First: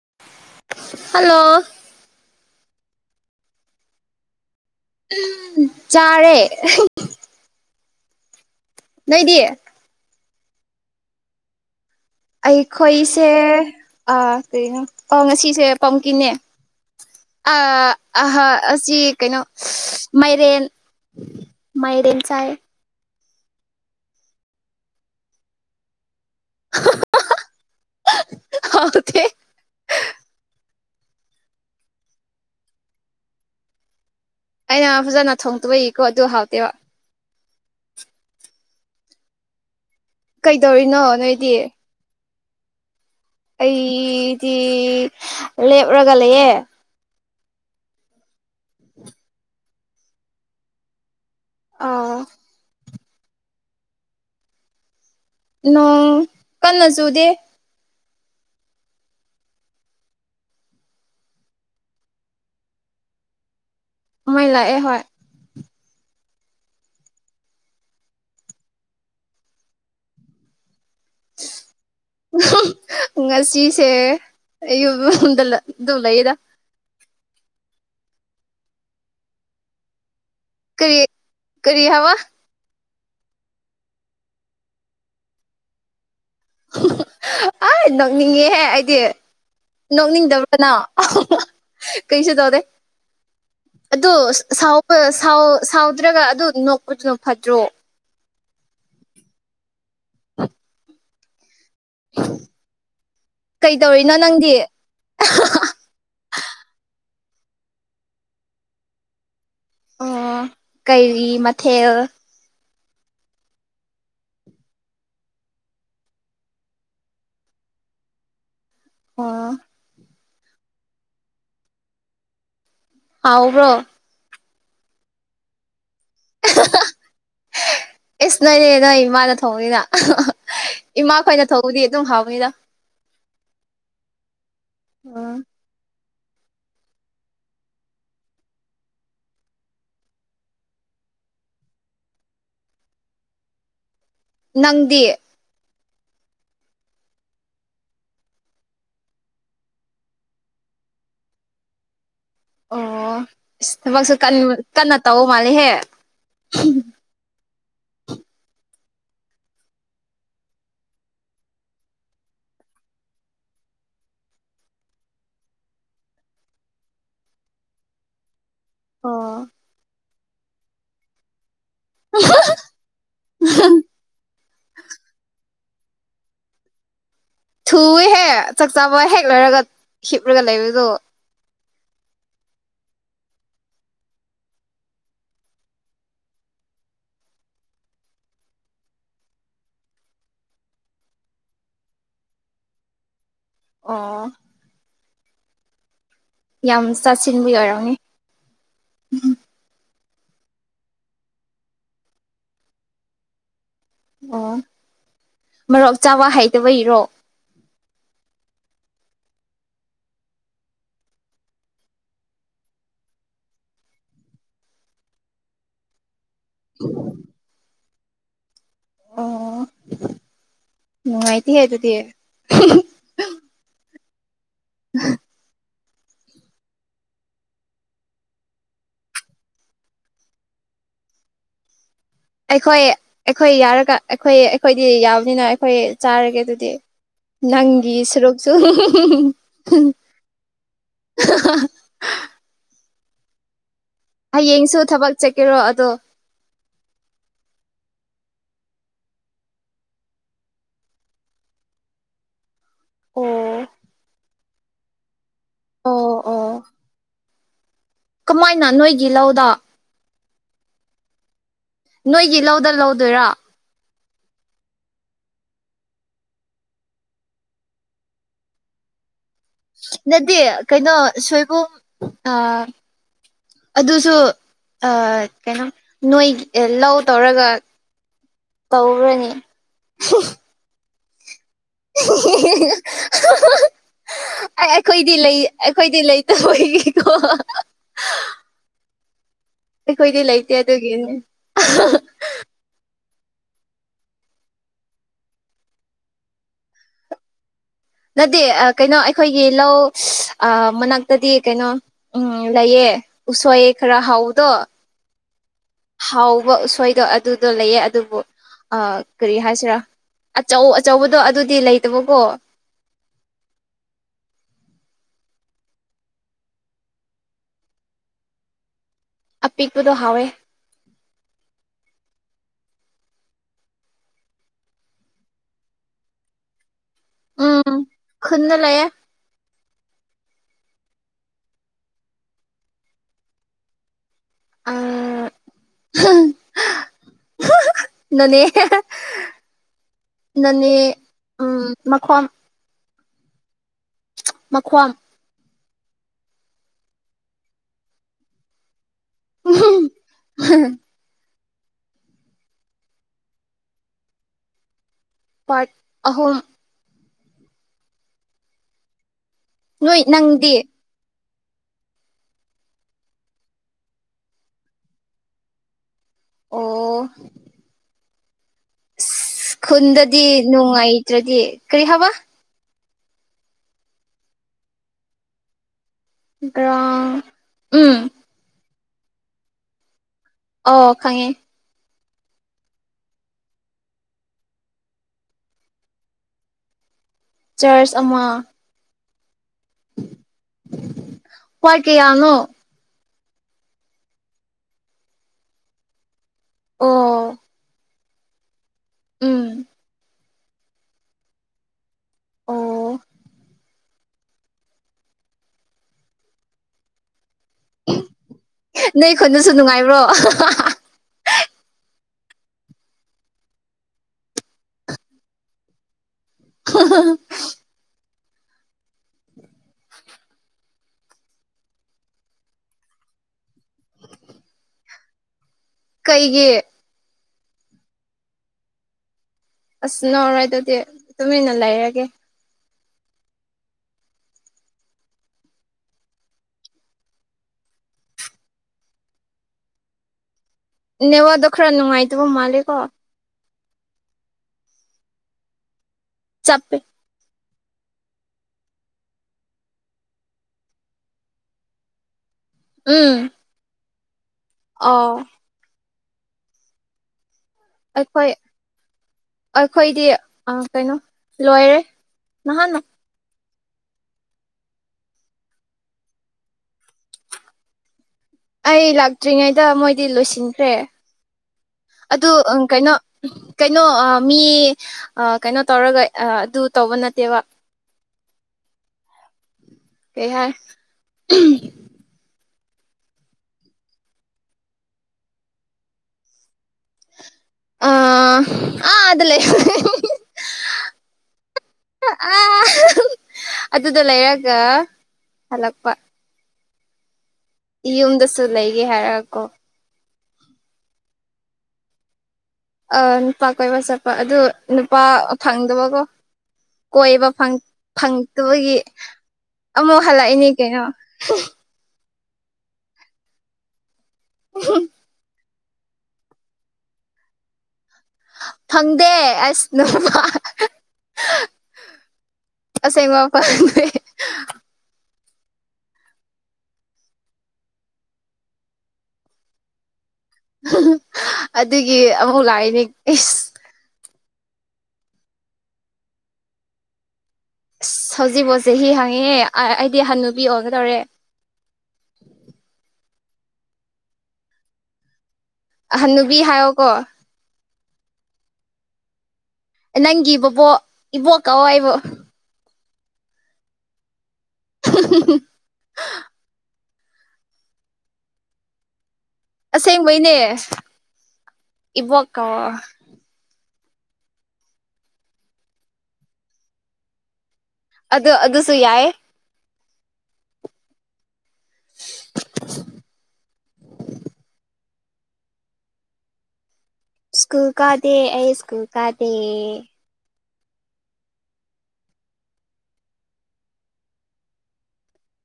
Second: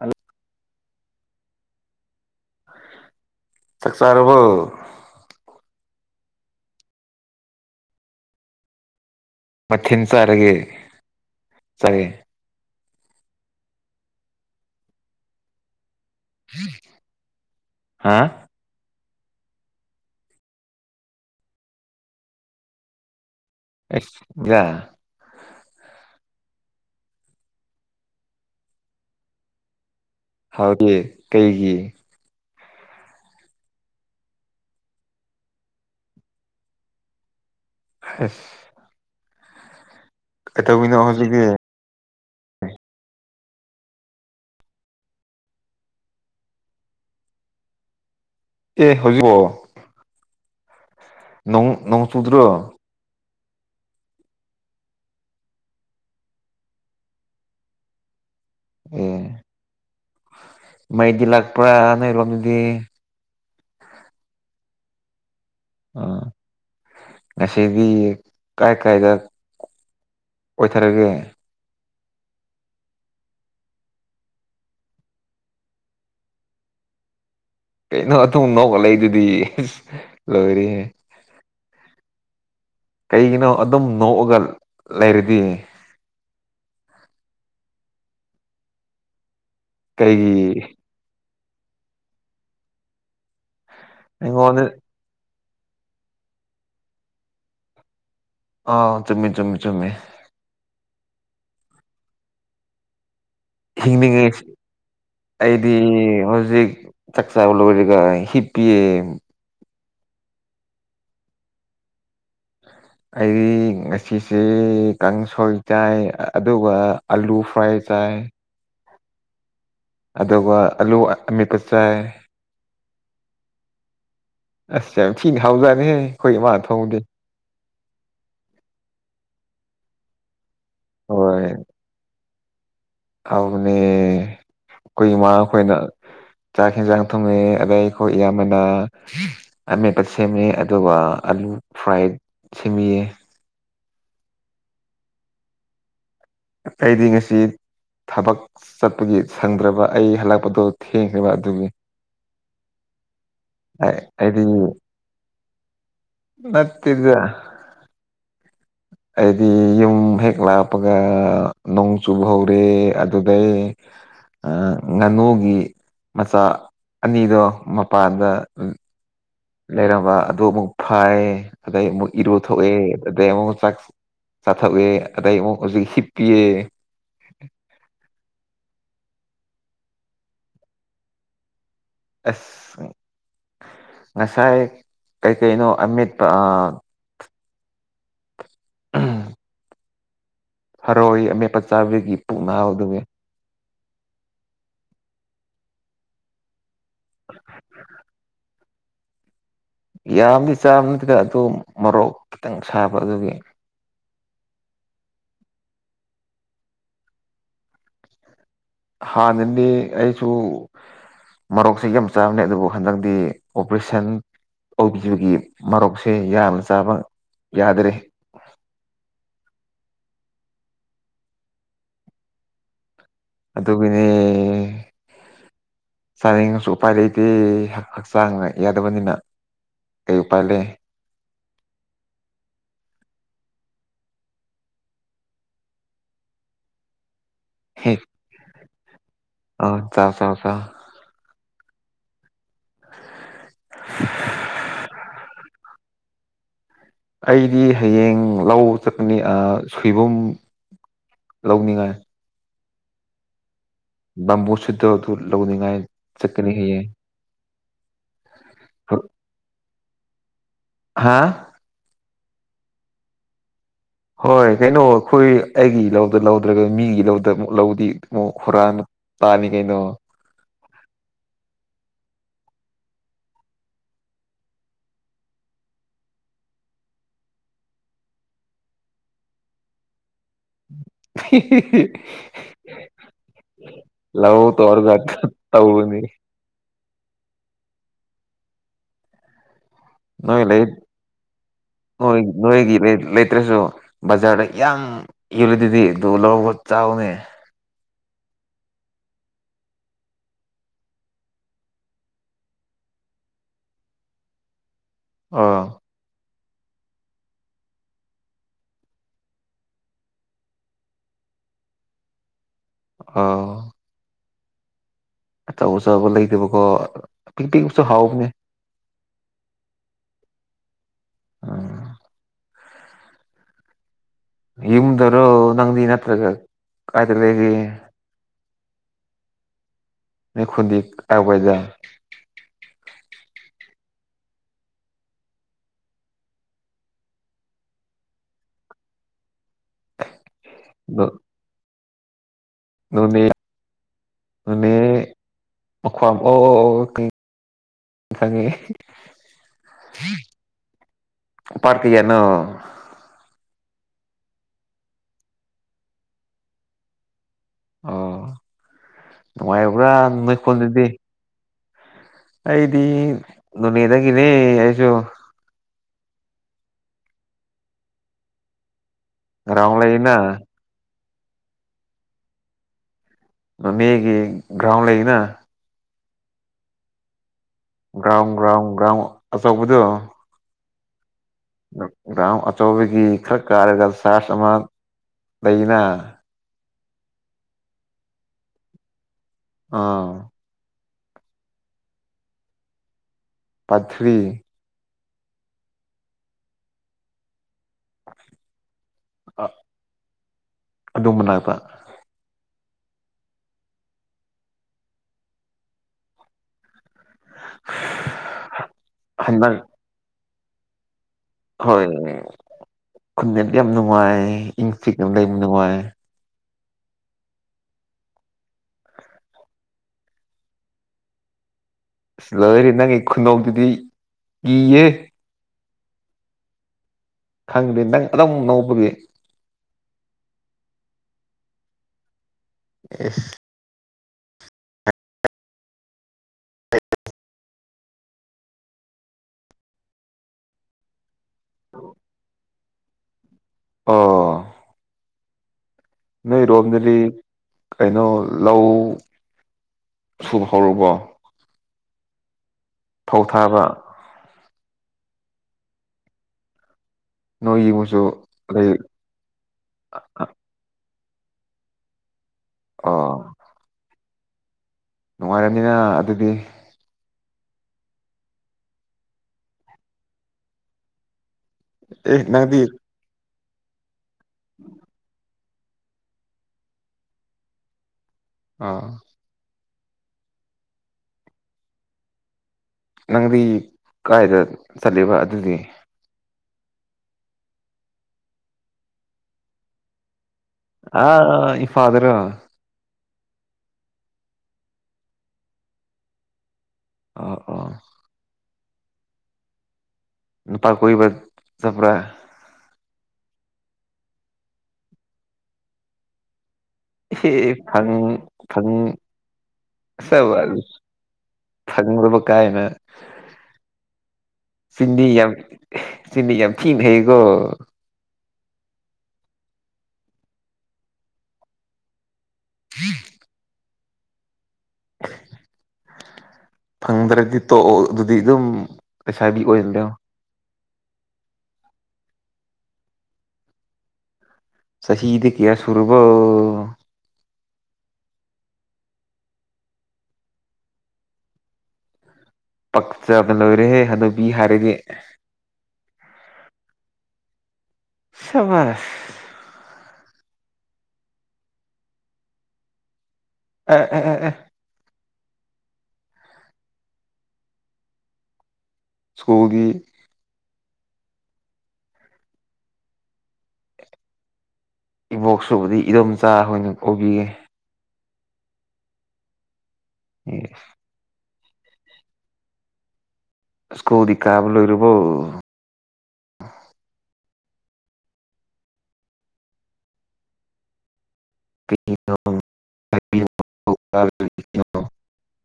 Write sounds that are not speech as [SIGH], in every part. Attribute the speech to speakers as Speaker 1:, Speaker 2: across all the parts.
Speaker 1: hello
Speaker 2: hello
Speaker 1: ꯆꯛꯆꯔꯕꯣ
Speaker 2: ꯆꯔꯦ ꯅꯣꯏꯗꯤꯌꯦ
Speaker 1: ꯁꯔꯒꯤ ꯁꯔꯦ
Speaker 2: ꯑꯩꯈꯣꯏꯁꯦ ꯑ ꯀꯩꯅꯣ ꯉꯁꯤꯁꯦ ꯄꯝꯀꯤꯅꯦ
Speaker 1: ꯍꯥ
Speaker 2: ꯑꯍ ꯑꯁꯤ ꯀꯩꯅꯣ ꯃꯥꯏꯔꯦꯟ ꯃꯥꯏꯔꯦꯟ ꯆꯥꯏ
Speaker 1: ꯌꯥ
Speaker 2: ꯍ ꯊꯦ
Speaker 1: ꯍꯗꯦ ꯀꯩꯒꯤ
Speaker 2: ꯑꯩꯅ ꯐꯖꯅ ꯊꯣꯡꯗꯕ ꯏꯀꯣ ꯑꯗꯨ ꯍꯥꯎꯇꯦꯕ
Speaker 1: ꯑꯁ
Speaker 2: ꯀꯩꯗꯧꯔꯤꯅꯣ ꯅꯣꯏꯗꯤ ꯑꯩꯗꯤ ꯂꯦꯞꯔꯒ ꯂꯩꯑ
Speaker 1: ꯑꯦ ꯍꯧꯖꯤꯕ ꯣꯡ ꯅꯣꯡ
Speaker 2: ꯑꯥ
Speaker 1: ꯆꯨꯗ꯭ꯔꯣ
Speaker 2: ꯅꯣꯡ ꯀꯟꯅꯖꯨꯗꯦ
Speaker 1: ꯑꯦ ꯃꯩꯗꯤ ꯂꯥꯛꯄ꯭ꯔꯥ ꯅꯣꯏꯔꯣꯝꯗꯨꯗꯤ
Speaker 2: ꯃꯥꯏ ꯂꯥꯛ ꯑꯦ ꯍꯣꯏ
Speaker 1: ꯑꯥ ꯉꯁꯤꯗꯤ ꯀꯥꯏ ꯀꯥꯏꯗ ꯑꯣꯏꯊꯔꯒꯦ
Speaker 2: ꯉꯁꯤꯁꯦ ꯑꯌꯨꯝ ꯌꯗ ꯑꯗꯨꯝ ꯂꯩꯗ
Speaker 1: ꯀꯩꯅꯣ ꯑꯗꯨꯝ ꯅꯣꯛꯒꯂꯗꯨꯗꯤ ꯂꯣꯏꯔ
Speaker 2: ꯀꯔꯤ ꯀꯔꯤ ꯍꯥꯋꯥ
Speaker 1: ꯀꯩꯒꯤꯅꯣ ꯑꯗꯨꯝ ꯅꯣꯛꯑꯒ ꯂꯩꯔꯗꯤ
Speaker 2: ꯑ ꯅꯣꯛꯅꯤꯡꯉꯦꯍꯦ ꯑꯩꯗꯤ
Speaker 1: ꯀꯩꯒꯤ
Speaker 2: ꯅꯣꯛꯅꯤꯡꯗꯕ꯭ꯔꯥꯅ ꯀꯩꯁꯨ ꯇꯧꯗꯦ ꯑꯗꯨ
Speaker 1: ꯑꯩꯉꯣꯟꯗ
Speaker 2: ꯁꯥꯎꯗ꯭ꯔꯒ ꯑꯗꯨ ꯅꯣꯛꯄꯗꯨꯅ ꯐꯗ꯭ꯔꯣ
Speaker 1: ꯑ ꯆꯨꯝꯃꯤꯃꯤ ꯆꯨꯝꯃꯤ ꯆꯨꯝꯃꯤꯃꯦ
Speaker 2: ꯎ ꯍ
Speaker 1: ꯍꯤꯡꯅꯤꯡꯉꯤꯁꯤ ꯑꯩꯗꯤ ꯍꯧꯖꯤꯛ ꯆꯥꯛ ꯆꯥꯕ ꯂꯣꯢꯔꯒ ꯍꯤꯞꯄꯤꯌꯦ
Speaker 2: ꯑꯣ ꯀꯩꯔꯤ ꯃꯊꯦꯜ
Speaker 1: ꯑꯩ ꯉꯁꯤꯁꯦ ꯀꯥꯡꯁꯣꯏ ꯆꯥꯏ ꯑꯗꯨꯒ ꯑꯥꯂꯨ ꯐ꯭ꯔꯥꯏ ꯆꯥꯏ
Speaker 2: ꯑꯣ
Speaker 1: ꯑꯗꯨꯒ ꯑꯂꯨ ꯑꯃꯦꯄ ꯆꯥꯏ
Speaker 2: ꯍꯥꯎꯕ꯭ꯔꯣ
Speaker 1: ꯑꯁ ꯌꯥꯝ ꯊꯤꯅ ꯍꯥꯎꯖꯥꯅꯤꯍꯦ
Speaker 2: ꯏꯁ ꯅꯣꯏꯅꯦ ꯅꯣꯏ ꯏꯃꯥꯅ ꯊꯣꯡꯅꯤꯅ ꯏꯃꯥ ꯈꯣꯏꯅ ꯊꯧꯕꯗꯤ ꯑꯗꯨꯝ ꯍꯥꯎꯅꯤꯅ
Speaker 1: ꯑꯗꯨꯅꯦ ꯑꯩꯈꯣꯏ ꯏꯃꯥ
Speaker 2: ꯎꯝ
Speaker 1: ꯈꯣꯏꯅ ꯆꯥꯛ ꯍꯟꯖꯥꯡ ꯊꯣꯡꯏ ꯑꯗꯩ ꯑꯩꯈꯣꯏ ꯏꯌꯥꯝꯕꯅ ꯑꯃꯦꯠꯄ ꯁꯦꯝꯃꯤ ꯑꯗꯨꯒ ꯑꯂꯨ ꯐ꯭ꯔꯥꯏꯠ ꯁꯤꯝꯃꯤꯌꯦ
Speaker 2: ꯅꯪꯗꯤ
Speaker 1: ꯑꯩꯗꯤ ꯉꯁꯤ ꯊꯕꯛ ꯆꯠꯄꯒꯤ ꯁꯪꯗ꯭ꯔꯕ ꯑꯩ ꯍꯜꯂꯛꯄꯗꯣ ꯊꯦꯡꯈ꯭ꯔꯕ ꯑꯗꯨꯒꯤ
Speaker 2: ꯑꯣ
Speaker 1: ꯑꯩ
Speaker 2: ꯊꯕꯛꯁꯨ
Speaker 1: ꯑꯩꯗꯤ
Speaker 2: ꯀꯟꯅ ꯇꯧ ꯃꯥꯜꯂꯦꯍꯦ
Speaker 1: ꯅꯠꯇꯦꯗ ꯍꯥꯏꯗꯤ ꯌꯨꯝ ꯍꯦꯛ ꯂꯥꯞꯄꯒ ꯅꯣꯡ ꯆꯨꯕ ꯍꯧꯔꯦ ꯑꯗꯨꯗꯩ ꯉꯥꯅꯨꯒꯤ ꯃꯆꯥ ꯑꯅꯤꯗꯣ ꯃꯄꯥꯟꯗ
Speaker 2: ꯑꯣ
Speaker 1: ꯂꯩꯔꯝꯕ ꯑꯗꯨ ꯑꯃꯨꯛ ꯐꯥꯏ ꯑꯗꯩ ꯑꯃꯨꯛ ꯏꯔꯨꯊꯣꯛꯑꯦ ꯑꯗꯩ ꯑꯃꯨꯛ ꯆꯥꯛ ꯆꯥꯊꯣꯛꯑꯦ ꯑꯗꯩ ꯑꯃꯨꯛ ꯍꯧꯖꯤꯛ ꯍꯤꯄꯤꯌꯦ
Speaker 2: ꯊꯨꯏꯍꯦ ꯆꯥꯛ ꯆꯥꯕ ꯍꯦꯛ ꯂꯩꯏꯔꯒ ꯍꯤꯞꯂꯒ ꯂꯩꯕꯗꯣ
Speaker 1: ꯑꯁ ꯉꯁꯥꯏ ꯀꯩꯀꯩꯅꯣ ꯑꯃꯤꯠ ꯍꯔꯣꯏ ꯑꯃꯦꯠꯄ ꯆꯥꯕꯤꯒꯤ ꯄꯨꯛꯅꯥꯎꯗꯦ
Speaker 2: ꯑꯣ ꯌꯥꯝ ꯆꯥꯁꯤꯟꯕ ꯑꯣꯏꯔꯝꯅꯤ
Speaker 1: ꯌꯥꯝꯗꯤ ꯆꯥꯕ ꯅꯠꯇꯦꯗ ꯑꯗꯨ ꯃꯣꯔꯣꯛ ꯈꯤꯇꯪ ꯁꯥꯕ ꯑꯗꯨꯒꯤ
Speaker 2: ꯑꯣ ꯃꯔꯣꯛ ꯆꯥꯕ ꯍꯩꯇꯕꯩꯔꯣ
Speaker 1: ꯍꯥꯥꯅꯅꯤ ꯑꯩꯁꯨ ꯃꯔꯣꯛꯁꯤ ꯌꯥꯝ ꯆꯥꯅꯤ ꯑꯗꯨꯕꯨ ꯍꯟꯗꯛꯗꯤ ꯑꯣꯄꯔꯦꯁꯟ ꯑꯣꯏꯕꯤꯕꯒꯤ ꯃꯔꯣꯛꯁꯦ ꯌꯥꯝꯅ ꯆꯥꯕ ꯌꯥꯗꯔꯦ
Speaker 2: ꯑꯣ ꯅꯨꯡꯉꯥꯏꯇ ꯍꯥꯏ ꯑꯗꯨꯗꯤ
Speaker 1: ꯑꯗꯨꯗ ꯃꯤꯅꯦ ꯆꯥꯅꯤꯡꯉꯁꯨ ꯎꯄꯥꯏ ꯂꯩꯇꯦꯛ ꯍꯛꯆꯥꯡ ꯌꯥꯗꯕꯅꯤꯅ ꯑꯩ ꯄꯥꯏ ꯂꯩ
Speaker 2: ꯑꯩꯈꯣꯏ ꯑꯩꯈꯣꯏ ꯌꯥꯔꯒ ꯑꯩꯈꯣꯏ ꯑꯩꯈꯣꯏꯗꯤ ꯌꯥꯕꯅꯤꯅ ꯑꯩꯈꯣꯏ ꯆꯥꯔꯒꯦ ꯑꯗꯨꯗꯤ ꯅꯪꯒꯤ ꯁꯔꯣꯛꯛꯁꯨ
Speaker 1: ꯑ ꯆ ꯐꯥꯎ ꯀ
Speaker 2: ꯑ ꯍꯌꯦꯡꯁꯨ ꯊꯕꯛ ꯆꯠꯀꯦꯔꯣ ꯑꯗꯣ
Speaker 1: ꯑꯩꯗꯤ ꯍꯌꯦꯡ ꯂꯧ ꯆꯠꯄꯅꯤ ꯁꯣꯏꯕꯨꯝ ꯂꯧꯅꯤꯡꯉꯥꯏ
Speaker 2: ꯑꯣ
Speaker 1: ꯅꯝꯕꯨ ꯁꯤꯗ ꯑꯗꯨ ꯂꯧꯅꯤꯡꯉꯥꯏ
Speaker 2: ꯑꯣ
Speaker 1: ꯆꯠꯀꯅꯤ
Speaker 2: ꯑꯣ
Speaker 1: ꯍꯥꯏꯌꯦ
Speaker 2: ꯀꯃꯥꯏꯅ ꯅꯣꯏꯒꯤ ꯂꯧꯗ
Speaker 1: ꯍꯥꯥ
Speaker 2: ꯅꯣꯏꯒꯤ ꯂꯧꯗ ꯂꯧꯗꯣꯏꯔꯥ
Speaker 1: ꯍꯣꯏ ꯀꯩꯅꯣ ꯑꯩꯈꯣꯏ ꯑꯩꯒꯤ ꯂꯧꯗ ꯂꯧꯗ꯭ꯔꯒ ꯃꯤꯒꯤ ꯂꯧꯗ ꯑꯃꯨꯛ ꯂꯧꯗꯤ ꯑꯃꯨꯛ ꯍꯨꯔꯅ
Speaker 2: ꯅꯗꯤ ꯀꯩꯅꯣ ꯁꯣꯏꯕꯨꯝ ꯑ ꯑꯗꯨꯁꯨ ꯀꯩꯅꯣ ꯅꯣꯏ ꯂꯧ ꯇꯧꯔꯒ ꯇꯧꯈ꯭ꯔꯅꯤ [UNINTELLIGIBLE]
Speaker 1: ꯂꯧ
Speaker 2: ꯑꯩ
Speaker 1: ꯇꯧꯔꯒ
Speaker 2: ꯑꯩꯈꯣꯏꯗꯤ ꯂꯩ
Speaker 1: ꯇꯧꯔꯨꯅꯤ
Speaker 2: ꯑꯩꯈꯣꯏꯗꯤ ꯂꯩꯇꯕ ꯑꯩꯈꯣꯏꯗꯤ
Speaker 1: ꯅꯣꯏꯣꯏ
Speaker 2: ꯂꯩꯇꯦ
Speaker 1: ꯂꯩꯣꯏ
Speaker 2: ꯑꯗꯨꯒꯤꯅꯦ
Speaker 1: ꯅꯣꯏꯒꯤ ꯂꯩ ꯂꯩ ꯂꯩꯠꯇ꯭ꯔꯁꯨ ꯕꯖꯥꯔꯗ ꯌꯥꯝ ꯌꯣꯜꯂꯤꯗꯗꯤ ꯑꯗꯨ ꯂ ꯆꯥꯎꯅꯦ
Speaker 2: ꯅꯠꯇꯦ ꯀꯩꯅꯣ ꯑꯩꯈꯣꯏꯒꯤ ꯂꯧ ꯃꯅꯥꯛꯇꯗꯤ ꯀꯩꯅꯣ ꯎꯝ ꯂꯩꯌꯦ ꯎ ꯎꯆꯁ ꯑꯦ ꯈꯔ ꯍꯥꯎꯗꯣ
Speaker 1: ꯑꯥ
Speaker 2: ꯍꯥꯎꯕ ꯁꯣꯏꯗꯣ ꯑꯗꯨꯗꯣ ꯂꯩꯌꯦ ꯑꯗꯨꯕꯨ ꯀꯔꯤ ꯍꯥꯏꯁꯤꯔꯥ ꯑꯆꯧ ꯑꯆꯧꯕꯗꯣ ꯑꯗꯨꯗꯤ ꯂꯩꯇꯕꯀꯣ
Speaker 1: ꯑꯥ ꯑꯆꯧ ꯑꯆꯧꯕ ꯂꯩꯇꯕꯀꯣ ꯄꯤꯛ ꯄꯤꯁꯨ ꯍꯥꯎꯕꯅꯦ
Speaker 2: ꯑꯄꯤꯛꯄꯗꯣ ꯍꯥꯎꯋꯦ
Speaker 1: ꯑ ꯏꯃꯗꯔꯣ ꯅꯪꯗ ꯅꯠꯇꯒ ꯀꯥꯏꯗꯂ ꯍꯦꯒꯤ
Speaker 2: ꯂ
Speaker 1: ꯑꯩ ꯈꯨꯨꯗꯤ ꯇꯥꯛꯄꯖ
Speaker 2: ꯑ ꯅꯅꯦ ꯅꯅꯦ ꯎꯝ ꯃꯈꯈ
Speaker 1: ꯅꯅꯦ ꯅꯅꯦ
Speaker 2: ꯃꯈꯣꯝ
Speaker 1: ꯑꯣꯈ꯭ꯋꯥꯝ ꯑꯣ ꯈꯪꯉꯦ
Speaker 2: ꯎ
Speaker 1: ꯄꯥꯔꯀ ꯌꯦꯅꯣ
Speaker 2: ꯄꯥꯠ ꯑꯍꯨꯝ
Speaker 1: ꯑꯣ ꯅꯨꯡꯉꯥꯏꯕ꯭ꯔꯥ ꯅꯣꯏ ꯀꯣꯟꯗꯨꯗꯤ ꯑꯩꯗꯤ ꯅꯅꯤꯡ ꯌꯦꯪꯅꯦ ꯌꯁꯣ
Speaker 2: ꯑꯣ
Speaker 1: ꯒ꯭ꯔꯥꯎꯟ ꯂꯩꯅ
Speaker 2: ꯈꯨꯨꯟꯗꯤ ꯅꯅꯨꯡꯇ꯭ꯔꯗꯤ ꯀꯔꯤ ꯍꯥꯋꯥ
Speaker 1: ꯃꯒꯤ ꯭ꯔꯥꯎ ꯂꯩꯅ
Speaker 2: ꯭ꯔꯥ
Speaker 1: ꯭ꯔꯥꯎꯒ꯭ꯔꯥꯎ ꯭ꯔꯥꯎ ꯑꯆꯧꯗꯣ
Speaker 2: ꯑꯣ ꯈꯪꯉꯦ
Speaker 1: ꯔꯝ ꯑꯆꯧꯕꯒꯤ ꯈꯔ ꯀꯥꯔꯒ ꯁꯥꯔꯖ ꯑꯃ ꯂꯩꯅ
Speaker 2: ꯆꯔꯆ ꯑꯃ
Speaker 1: ꯑꯥ
Speaker 2: ꯋꯥꯔ ꯀꯌꯥꯅꯣ
Speaker 1: ꯄꯊꯔꯤ
Speaker 2: ꯑꯣ
Speaker 1: ꯑ
Speaker 2: ꯎꯝ
Speaker 1: ꯑꯗꯨꯝꯕꯅꯥꯕ
Speaker 2: ꯑꯣ ꯅꯣꯏ ꯈꯨꯣꯏꯅꯁꯨ
Speaker 1: ꯍꯟꯗꯛ
Speaker 2: ꯅꯨꯡꯉꯥꯏꯕ꯭ꯔꯣ
Speaker 1: ꯍꯣꯏ ꯈꯨꯟꯗꯗ ꯌꯥꯝ ꯅꯨꯡꯉꯥꯏ ꯏꯪ ꯆꯤꯛ ꯂꯩ ꯅꯨꯡꯉꯥꯏ
Speaker 2: ꯍꯍꯍ
Speaker 1: ꯂꯣꯏꯔꯦ ꯅꯪꯒꯤ ꯈꯨꯅꯣꯛꯗꯨꯗꯤ ꯀꯤꯌꯦ
Speaker 2: ꯀꯩꯒꯤ
Speaker 1: ꯈꯪꯗꯦ ꯅꯪ ꯑꯗꯨꯝ ꯅꯣꯛꯕꯒꯤ
Speaker 2: ꯑꯁ ꯅꯧꯔꯔꯣꯏ ꯑꯗꯨꯗꯤ ꯇꯨꯃꯤꯟꯅ ꯂꯩꯔꯒꯦ
Speaker 1: ꯑꯦ
Speaker 2: ꯅꯦꯋꯥꯗ ꯈꯔ ꯅꯨꯡꯉꯥꯏꯇꯕ ꯃꯥꯂꯦꯀꯣ
Speaker 1: ꯑꯥ
Speaker 2: ꯆꯞꯄꯦ
Speaker 1: ꯅꯣꯢꯔꯣꯝꯗꯗꯤ ꯀꯩꯅꯣ ꯂꯧ ꯁꯨꯕ ꯍꯧꯔꯕꯣ ꯐꯧ ꯊꯥꯕ
Speaker 2: ꯑꯧ
Speaker 1: ꯅꯣꯏ ꯌꯦꯡꯕꯁꯨ
Speaker 2: ꯑꯩꯈꯣꯏ
Speaker 1: ꯂꯩ
Speaker 2: ꯑꯩꯈꯣꯏꯗꯤ ꯀꯩꯅꯣ ꯂꯣꯏꯔꯦ ꯅꯍꯥꯟꯅ
Speaker 1: ꯑꯥ ꯅꯨꯡꯉꯥꯏꯔꯕꯝꯅꯤꯅ ꯑꯗꯨꯗꯤ
Speaker 2: ꯑꯩ ꯂꯥꯛꯇ꯭ꯔꯤꯉꯩꯗ ꯃꯣꯏꯗꯤ ꯂꯣꯏꯁꯤꯟꯈ꯭ꯔꯦ
Speaker 1: ꯑꯦ
Speaker 2: ꯑꯗꯨ
Speaker 1: ꯅꯪꯗꯤ
Speaker 2: ꯀꯩꯅꯣ ꯀꯩꯅꯣ ꯃꯤ ꯑ ꯀꯩꯅꯣ ꯇꯧꯔꯒ ꯑꯗꯨ ꯇꯧꯕ ꯅꯠꯇꯦꯕ
Speaker 1: ꯑꯥ
Speaker 2: ꯀꯩ ꯍꯥꯏ
Speaker 1: ꯅꯪꯗꯤ ꯀꯥꯏꯗ ꯆꯠꯂꯤꯕ ꯑꯗꯨꯗꯤ
Speaker 2: ꯑ ꯑꯥꯗꯂꯩ
Speaker 1: ꯑ ꯏꯝꯐꯥꯜꯗꯔꯣ
Speaker 2: ꯑꯥ ꯑꯗꯨꯗ ꯂꯩꯔꯒ ꯍꯜꯂꯛꯄ
Speaker 1: ꯑ ꯑꯣ
Speaker 2: ꯌꯨꯝꯗꯁꯨ ꯂꯩꯒꯦ ꯍꯥꯏꯔꯒ ꯀꯣ
Speaker 1: ꯅꯨꯄꯥ ꯀꯣꯏꯕ ꯆꯄ꯭ꯔꯥ
Speaker 2: ꯑ ꯅꯨꯄꯥ ꯀꯣꯏꯕ ꯆꯠꯄ ꯑꯗꯨ ꯅꯨꯄꯥ ꯐꯪꯗꯕꯀꯣ ꯀꯣꯏꯕ ꯐꯪ
Speaker 1: ꯐꯪ
Speaker 2: ꯐꯪꯇꯕꯒꯤ ꯑꯃꯨꯛ
Speaker 1: ꯆꯕ
Speaker 2: ꯍꯜꯂꯛꯏꯅꯦ ꯀꯩꯅꯣ
Speaker 1: ꯐꯪꯗꯕ ꯀꯥꯏꯅ ꯁꯤꯗꯤ ꯌꯥꯝ ꯁꯤꯗꯤ ꯌꯥꯝ ꯌꯥꯝ ꯊꯤ ꯍꯩꯒꯣ
Speaker 2: ꯐꯪꯗꯦ ꯑꯁ ꯅꯨꯕꯥ ꯑꯁ ꯏ ꯃꯥꯄꯦ
Speaker 1: [INAUDIBLE] ꯐꯪꯗ꯭ꯔꯒꯗꯤ ꯇꯣꯛꯑꯣ ꯑꯗꯨꯗꯤ ꯑꯗꯨꯝ ꯄꯩꯁꯥꯕꯤ ꯑꯣꯏꯍꯟꯗꯣ
Speaker 2: ꯑꯗꯨꯒꯤ ꯑꯃꯨꯛ ꯂꯥꯛꯏꯅꯦ ꯑꯦꯁ
Speaker 1: ꯁꯍꯤꯗꯤ ꯀꯌꯥ ꯁꯨꯔꯕꯣ
Speaker 2: ꯑꯁ ꯍꯧꯖꯤꯛꯕꯣꯁꯦ ꯍꯤ ꯍꯪꯉꯤꯌꯦ ꯑꯩꯗꯤ ꯍꯟꯅꯨꯨꯕꯤ ꯑꯣꯏꯒꯗꯧꯔꯦ
Speaker 1: ꯄꯛꯆꯕꯅ ꯂꯣꯏꯔꯦꯍꯦ ꯍꯥꯅꯨꯕꯤ ꯍꯥꯏꯔꯗꯤ
Speaker 2: ꯍꯥꯅꯨꯕꯤ ꯍꯥꯏꯌꯣꯀꯣ
Speaker 1: ꯁꯥꯕꯁ
Speaker 2: ꯅꯪꯒꯤ ꯕꯨꯕꯣꯛ ꯏꯕꯣꯛ ꯀꯧꯑꯣ ꯑꯩꯕꯨ
Speaker 1: ꯎ ꯎ ꯎ
Speaker 2: ꯗꯦ
Speaker 1: ꯁ꯭ꯀꯨꯜꯒꯤ
Speaker 2: ꯑꯁꯦꯡꯕꯩꯅꯦ ꯏꯕꯣꯛ ꯀꯧꯔꯛꯑꯣ
Speaker 1: ꯏꯕꯣꯛ ꯁꯤ ꯄꯨꯗꯤ ꯏꯗꯣꯝꯆꯥꯏ ꯑꯣꯏꯅꯥ ꯀꯧꯕꯤꯒꯦ
Speaker 2: ꯑꯗꯨ ꯑꯗꯨꯁꯨ ꯌꯥꯏ
Speaker 1: ꯎ ꯏꯁꯀꯨꯜꯗꯤ ꯀꯥꯕꯥ ꯂꯣꯏꯔꯕꯣ
Speaker 2: ꯁ꯭ꯀꯨꯜ ꯀꯥꯗꯦ ꯑꯩ ꯁ꯭ꯀꯨꯜ ꯀꯥꯗꯦ
Speaker 1: ꯗ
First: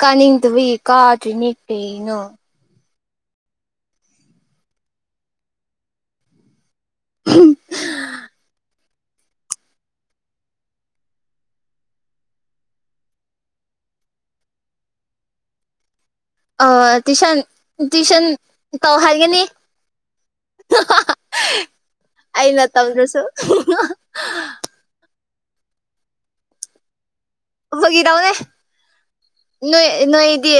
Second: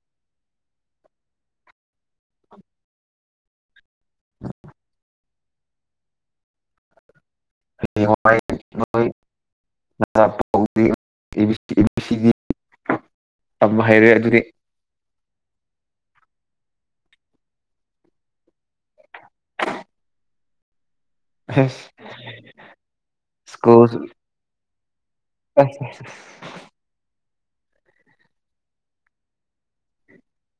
Speaker 2: ꯀꯅꯤꯡꯇꯕꯒꯤ ꯀꯗꯔ꯭ꯤꯅꯦ ꯀꯔꯤꯅꯣ
Speaker 1: ꯍꯥꯏ ꯍꯤ ꯌꯥꯝ ꯍꯩꯔꯦ ꯑꯗꯨꯗꯤ
Speaker 2: ꯑ ꯇꯨꯏꯁꯟ ꯇꯨꯏꯁꯟ ꯇꯧ ꯍꯥꯏꯒꯅꯤ
Speaker 1: ꯑꯁ
Speaker 2: ꯑꯩꯅ ꯇꯧꯗ꯭ꯔꯁꯨ
Speaker 1: ꯑꯆꯥ
Speaker 2: ꯐꯥꯒꯤ ꯇꯧꯅꯦ ꯅꯣꯏ ꯅꯣꯏꯗꯤ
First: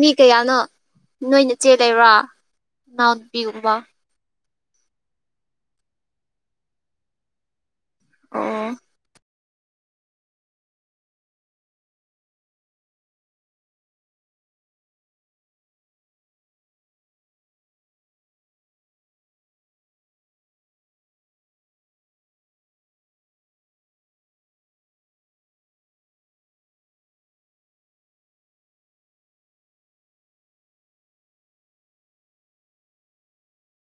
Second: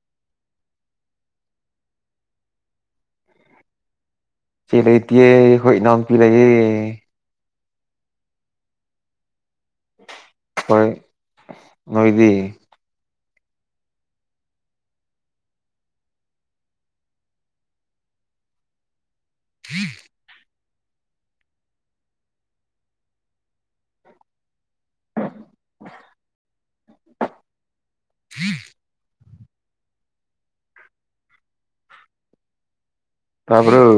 Speaker 2: ꯃꯤ ꯀꯌꯥꯅꯣ ꯅꯣꯏꯅ ꯆꯦ ꯂꯩꯕ꯭ꯔꯥ ꯅꯅꯥꯎꯄꯤ ꯒꯨꯝꯕꯥ
Speaker 1: ꯏꯆꯦ ꯂꯩꯇꯤꯌꯦ ꯑꯩꯈꯣꯏ ꯏꯅꯥꯎꯄꯤ ꯂꯩꯌꯦ
Speaker 2: ꯑꯣ
Speaker 1: ꯍꯣꯏ ꯅꯣꯏꯗꯤ ꯎꯝ ꯎꯝ ꯇꯕꯔꯣ